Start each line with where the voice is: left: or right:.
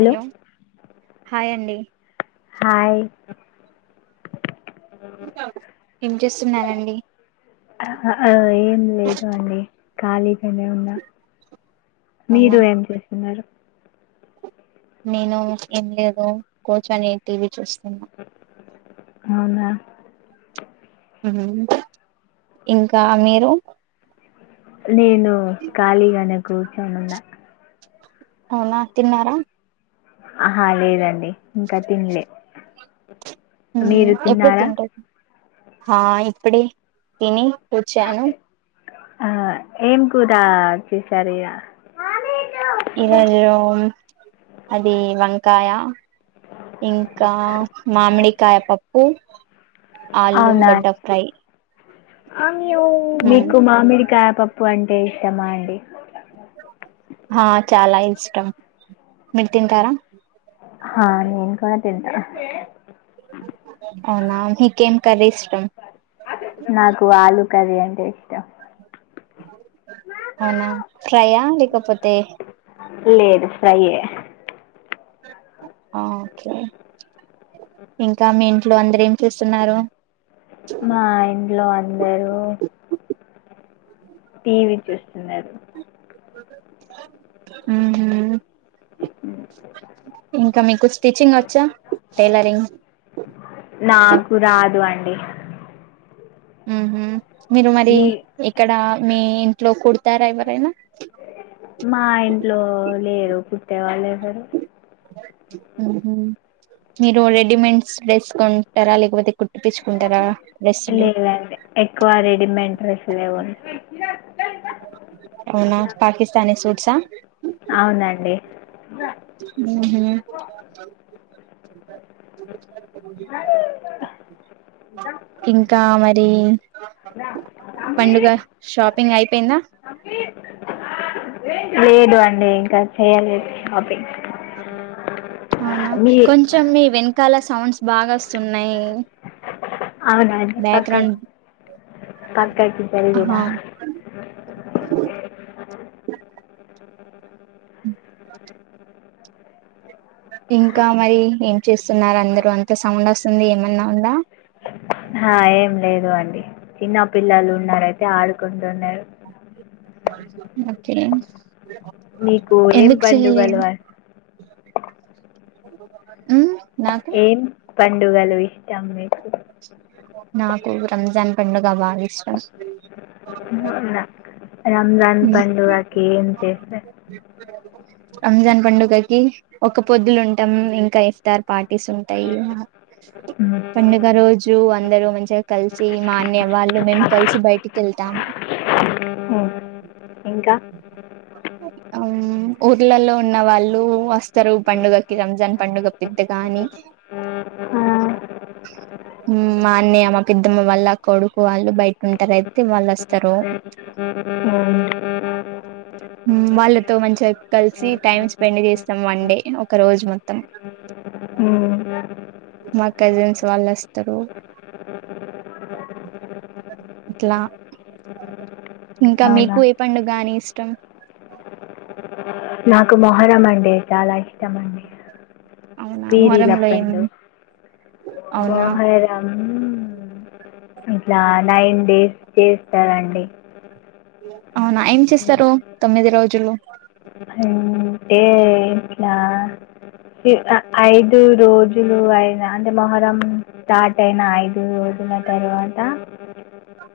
right: Hello hi అండి
left: hi
right: ఏం చే స్తున్నానండి
left: ఏం లేదు అండి కాలి అ ఉన్నా
right: అవునా
left: మీరు ఏం చేస్తున్నారు
right: నేను ఏం లేదు కోచ్ అనేటివి చూస్తున్న
left: అవునా
right: ఉమ్ ఇంకా మీరు
left: నేను ఖాళీగానే కూర్చొని ఉన్నా
right: అవునా తిన్నారా
left: ఆహా లేదండి ఇంకా తిన్లే
right: మ్మ్
left: మీరు
right: ఎప్పుడు
left: తిన్నారా
right: తింటారు ఆ ఇప్పుడే తిని వచ్చాను
left: ఆ ఏం కూరా చేసారయ్యా
right: ఈరోజు అది వంకాయ ఇంకా మామిడికాయ పప్పు ఆలు గడ్డ ఫ్రై
left: ఆ మీకు మామిడికాయా పప్పు అంటే ఇష్టమా అండి
right: ఆ చాలా ఇష్టం మీరు తింటారా
left: హా నేను కూడా తింటా
right: అవునా మీకేం కర్రి ఇష్టం
left: నాకు ఆలు కర్రీ అంటే ఇష్టం
right: అవునా ఫ్రై యా లేకపోతే
left: లేదు ఫ్రైయే
right: ఓకే ఇంకా మీ ఇంట్లో అందరు ఏం చేస్తున్నారు
left: మా ఇంట్లో ఆ అందరు టీవీ చూస్తున్నారు
right: ఉమ్ ఇంకా మీకు స్టిచింగ్ వచ్చా టైలరింగ్
left: డి
right: ఉహూ మీరు మరి ఏక్కడ మీ ఇంట్లో కుడతారా ఎవరైనా
left: మా స
right: మీరు రెడిమెండ్స్ డ్రెస్ కొంటారా లేకపోతే కు
left: లేదండి ఎక్కువ రెడీమేడ్ డ్రెస్సులు లేవ ఓయ్ చి
right: అవునా పాకిస్తానీ సూట్స్ ఆ
left: అండి
right: ఉహుమ్
left: అ
right: ఇంకా మరి పండుగ షాప్ ప అయిపోయింద
left: లేదు అండి ఇంకా చెయాలదు షాపింగ్
right: అవునా
left: మీ
right: కొంచం మీ వెను కాల సౌండ్స్ బాగా వస్తున్నాయి
left: అవునాండి పక్క
right: బ్యాక్గ్రౌండ్
left: ప కకి చల్దిన
right: ఆహా ఇంకా మరి ఏం చేస్తున్నారు అందరు అంత సౌండ్ వస్తుంది ఏమన్నా ఉందా
left: ఆ ఏం లేదు అండి చిన్నపిల్లలు ఉనారు అయితే ఆడుకుంటున్నారు అ
right: ఉమ్
left: మీకు ఏం
right: ఎందుకు చేయలేదు
left: పండుగలవా
right: ఉమ్ నాకు
left: ఏం పండుగలు ఇష్టం మీకు
right: నాకు రంజాన్ పడుగ బాగా ఇష్టం
left: అవునా రంజాన్
right: ఉమ్
left: పండుగకి ఏం చేస్తారు
right: రంజాన్ పండుగకి ఒక పొద్దులు ఉంటాము ఇంకా ఇస్తారు పాట ర్టీస్ ఉంటాయి పాండా ఇ రోజు అందరుూ మంచిగా కలిసి మా అన్నయ వాళ్ళు మేము కలిసి బయటికి వెళ్తాం
left: ఇంకా
right: ఊర్లలో ఉన్న వాళ్ళు వ స్తరు పండుగకి రంజాన్ పండుగ పెద్దగా ఆని ఉమ్ మా అన్నయ మా పెద్దమ్మ వాళ్ళ కొడుకు వాళ్ళు బయట ఉంటారుయితే
left: [inaudible]
right: హ్ వాళ్ళతో మంచిగా కలిసి టైమ్ స్పెండ్ చేస్తాం. వన్ డే ఒక రోజు మొత్తం. మా కజిన్స్ వాళ్ళు వస్తారు ఇట్లా ఇంకా
left: అవునా
right: మీకు ఏ పండుగ గాని ఇష్టం
left: నాకు మొహరం అండి చాలా ఇష్టము అండి
right: అవునా
left: పీరిల
right: మొహరంలో ఏం
left: పండుగ
right: అవునా
left: మొహరం ఇట్లా నైన్ డేస్ చేస్తారండి.
right: అవునా ఏం చేస్తారు తొమ్మిది రోజులు
left: అంటే ఇట్లా ఐదు రోజులు అయినా అంటే మొహరం స్టార్ట్ అయిన ఐదు రోజుల తర్వాత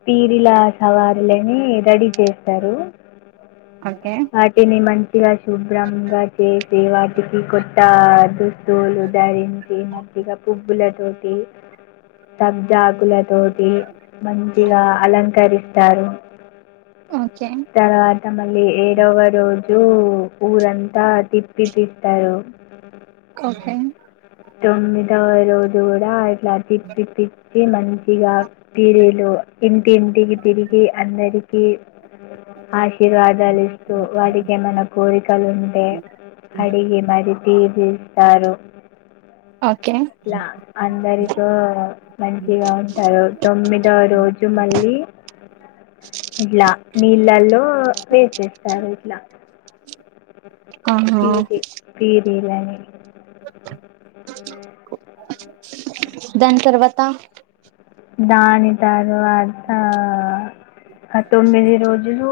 left: పీరిలా సవా లని రెడీ చేస్తారు.
right: ఓకే
left: వాటిని మం [unintelligible] శుభ్రంగా చేసి వాటికి కొత్త దుస్తులు ధరించి మంచిగా పూవ్వులా తోటి [unintelligible] తోటి మంచిగా అలంకరి స్తరూ
right: ఓకే
left: మల్లి ఏడవ రోజు ఊరంతా తిప్పి తిస్తరు
right: ఓకే
left: తొమ్మిదవా రోజు కూడా [unintelligible] తే మంచిగా పిరీలు ఇంటి ఇంటికి తిరిగి అందరికి ఆశీర్వాదాలు ఇస్తూ వాడికి ఏమైనా కోరికలు ఉంటే అడిగి మరి తీపిస్తారు.
right: ఓకే
left: ఇట్లా అందరితో మంచిగా ఉంటారు తొమ్మిదవ రోజు మళ్ళీ ఇట్లా నీళ్ళల్లో వేసేస్తారు. ఇట్లా
right: ఆహా
left: పీరి పిరి పీరి లనీ అ
right: దాని తర్వాత
left: దాని త ర్వత ఆ తొమ్మిది రోజులు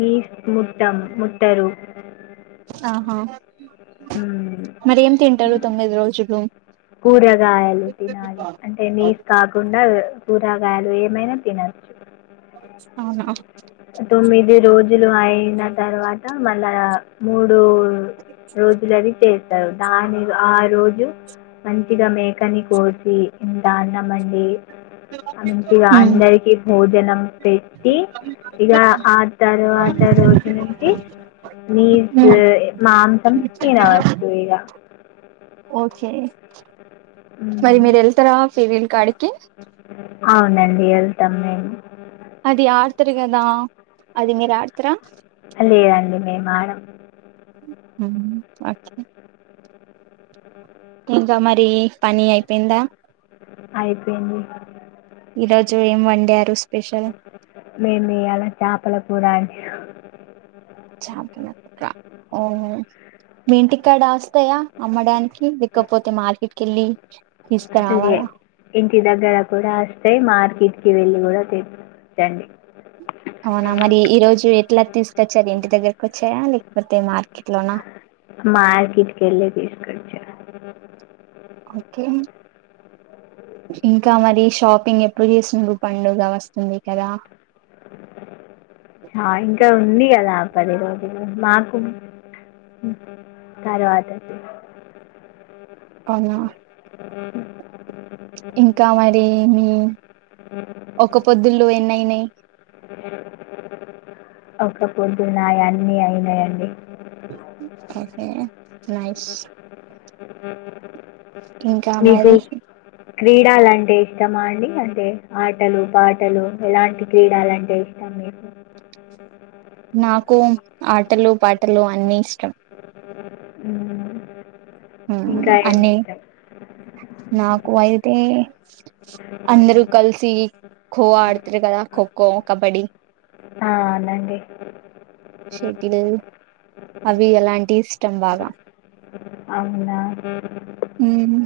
left: నిస్ ముట్ ట్టం ముట్టరు
right: ఆహా
left: ఉమ్,
right: మరీ ఏం తింటారు. తొమ్మిది రోజులు
left: కూరగాయలు తినాలి అంటే నీస్ కాకుండా. కూరగాయలు ఏమైనా తినొచ్చు.
right: అవునా.
left: తొమ్మిది రోజులు అయిన తర్వాత మళ్ళా మూడ్ డూ రోజులు అది చేస్తారు. దాని ఆ రోజు జు. మంచిగా మేకని కోసీ ఇంతా అన్నం వండీ. మంచిగా
right: మ్మ్
left: అందరికి భోజనం పెట్టి. ఇగా ఆ తరువాత రోజు నుంచి నీస
right: మ్మ్
left: మాంసం తినవచ్చు ఇగ. అ
right: ఓకే మరి మీరు ఎళ్తరా ఫీవీల్ కాడికి.
left: అవునండి ఎళ్తం మేము.
right: అది ఆడతరు కదా, అది మీరు ఆడుతరా.
left: లేదండి మేము ఆడం.
right: అచ్చ. ఇంకా మరీ పని అయిపోయిందా.
left: అయిపోయింది.
right: ఈరోజు ఏం వుండారు స్ప్
left: మేమియాల చేపల కూర అండి. ఆయా
right: చాపల కూర అవునా మీ ఇంటికాడా వస్తాయా. అమ్మడానికి, లేకపోతే మార్కెట్ కెళ్ళీ.
left: అదే ఇంటి దగ్గర కూడా వస్తయ్ మార్ కెట్కీ వెళ్ళి కూడా తెచ్చుకోవచ్చు అండి.
right: అవునా మరి ఈ రోజూ ఎట్లా తీసుకొచ్చారు ఇంటి దగ్గరకి వచ్చాయా, లేకపోతే మార్కెట్ లోనా.
left: మార్కెట్ కెళ్ళే తీసుకొచ్చా.
right: ఓకే. ఇంకా మరీ షాపింగ్ ఎప్పుడు చేసున్ర్రు పండుగ వస్తుంది కదా.
left: ఆ ఇంకా ఉందీ కదా. పది రోజులు మాకు తరువాత
right: అవునా ఇంకా మ దేమీ
left: ఉ
right: పొద్దులు ఎన్నయినయి.
left: ఒక పొద్దు నాయి అన్నీ అయినయండి.
right: Okay nice. ఇంకా మరి
left: క్రీడలాంటే ఇష్టమా అండి. అంటే ఆటలు, పాటలు ఎలాంటి క్రీడలుంటే ఇష్టం. మీకు
right: నాకు ఆటలు పాటలు అన్నిీ ఇష్ టం
left: ఉహ్
right: ఉహ్ అన్నీ నాక్ ఖో అయితే అందరుూ కలిసి ఖో ఆడతారు కదా ఖోఖో, కబడ్డీ.
left: అవునండి
right: షటిల్ అవి అలాంటి ఇష్టం బాగా
left: అవునా
right: ఉహ్మ్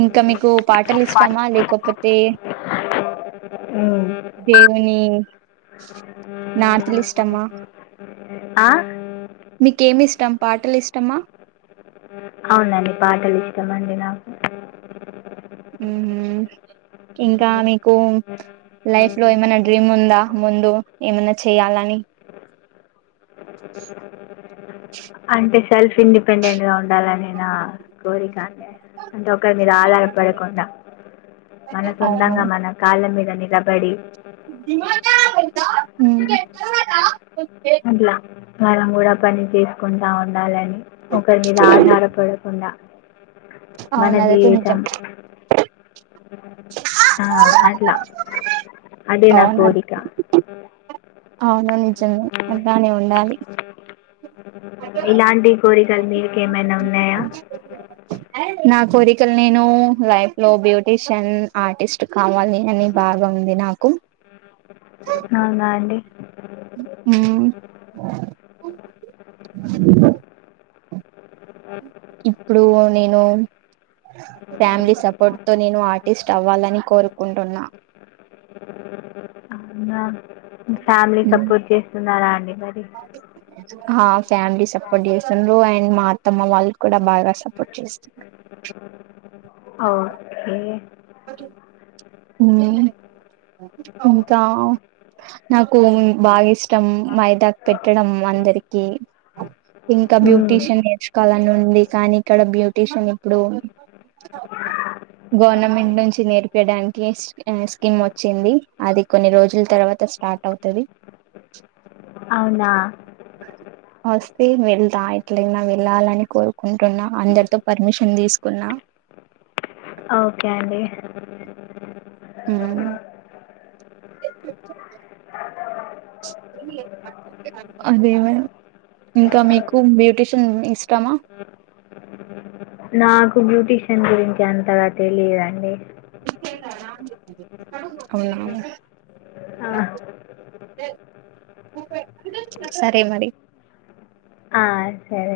right: ఇంకా మీకు పాటలు ఇష్టామా లేకపోతే
left: ఉహ్
right: నార్త్లీ ఇష్టమ్మా
left: ఆ?
right: మీకేమి ఇష్టం పాటలు ఇష్టమా
left: అవునండి పాటలు ఇస్తామండి నాకు
right: ఉమ్, ఇంకా మీకు లైఫ్ లో ఏమైనా డ్రీమ్ ఉందా. ముందు ఏమైన్నా చేయాలని
left: అంటే సెల్ఫ్ ఇండిపెండెంట్ గా ఉండాలనే నా కోరిక అండే అంటే ఒకరి మీద ఆధారపడకుండా. మన సొంతంగా మన కళ్ల మీద నిల్ నీలాబడి
right: ఇమనవ్ ఉహ్మ్
left: అట్లా మనం కూడా పని చేసుకుంటా ఉండాలని ఒకరి మీద ఆధారపడకుండా మన
right: అవును అదేతే నిజం
left: జీవితం ఆ అద్ నా అదే నా
right: అవును
left: కోరికా
right: అవును నిజం అలానే ఉండాలి
left: ఇలాంటి కోరికలు మీకు ఏమైనా ఉన్నాయా
right: నాక్ కోరికలు నేను లైఫ్ లో బ్యూటీషియన్ ఆర్టిస్ట్ కావాలి అని బాగా ఉంది నాకు.
left: అవునా అండి
right: అ ఇప్పుడు నేను ఫ్యామిలీ సపోర్ట్ తో నేను ను ఆర్టిస్ట్ అవ్వాలని కోరుకుంటున్నా
left: అ ఫ్యామిలీ సపోర్ట్ చేస్తున్నారా అండి మరి
right: ఫ్యామిలీ సపోర్ట్ చేస్తుంది మా అత్తమ్మ వాళ్ళు కూడా బాగా సపోర్ట్ చేస్తాంది
left: ఆ ఏ
right: ఒకే ఇంకా నాకు బాగా ఇష్టం మైదాగ పెట్టడం అందరికి ఇంకా
left: హ్మ్.
right: బ్యూటీషియన్ నేర్చుకోవాలని ఉండి కానీ ఇక్కడ బ్యూటీషియన్ ఇప్పుడు గవర్నమెంట్ నుంచి నేర్పయడానికి కే స్కీమ్ వచ్చింది అది కొన్ని రోజుల తర్వాత స్టార్ట్ అవుతుది
left: అవునా
right: వస్తే వెళ్దా ఎట్లైనా వెళ్ళాలని కోరుకుంటున్నా అందరితో పర్మిషన్ తీసుకున్నా
left: ఓకే అండి
right: మ్మ్ అదే మ ఇంకా మీకు బ్యూటీషియన్ ఇష్టామా
left: నాకు బ్యూటీషియన్ గురించి ఎంతగా తెలియదండి
right: అవునా
left: ఆ!
right: సరే మరి
left: ఆ! సరే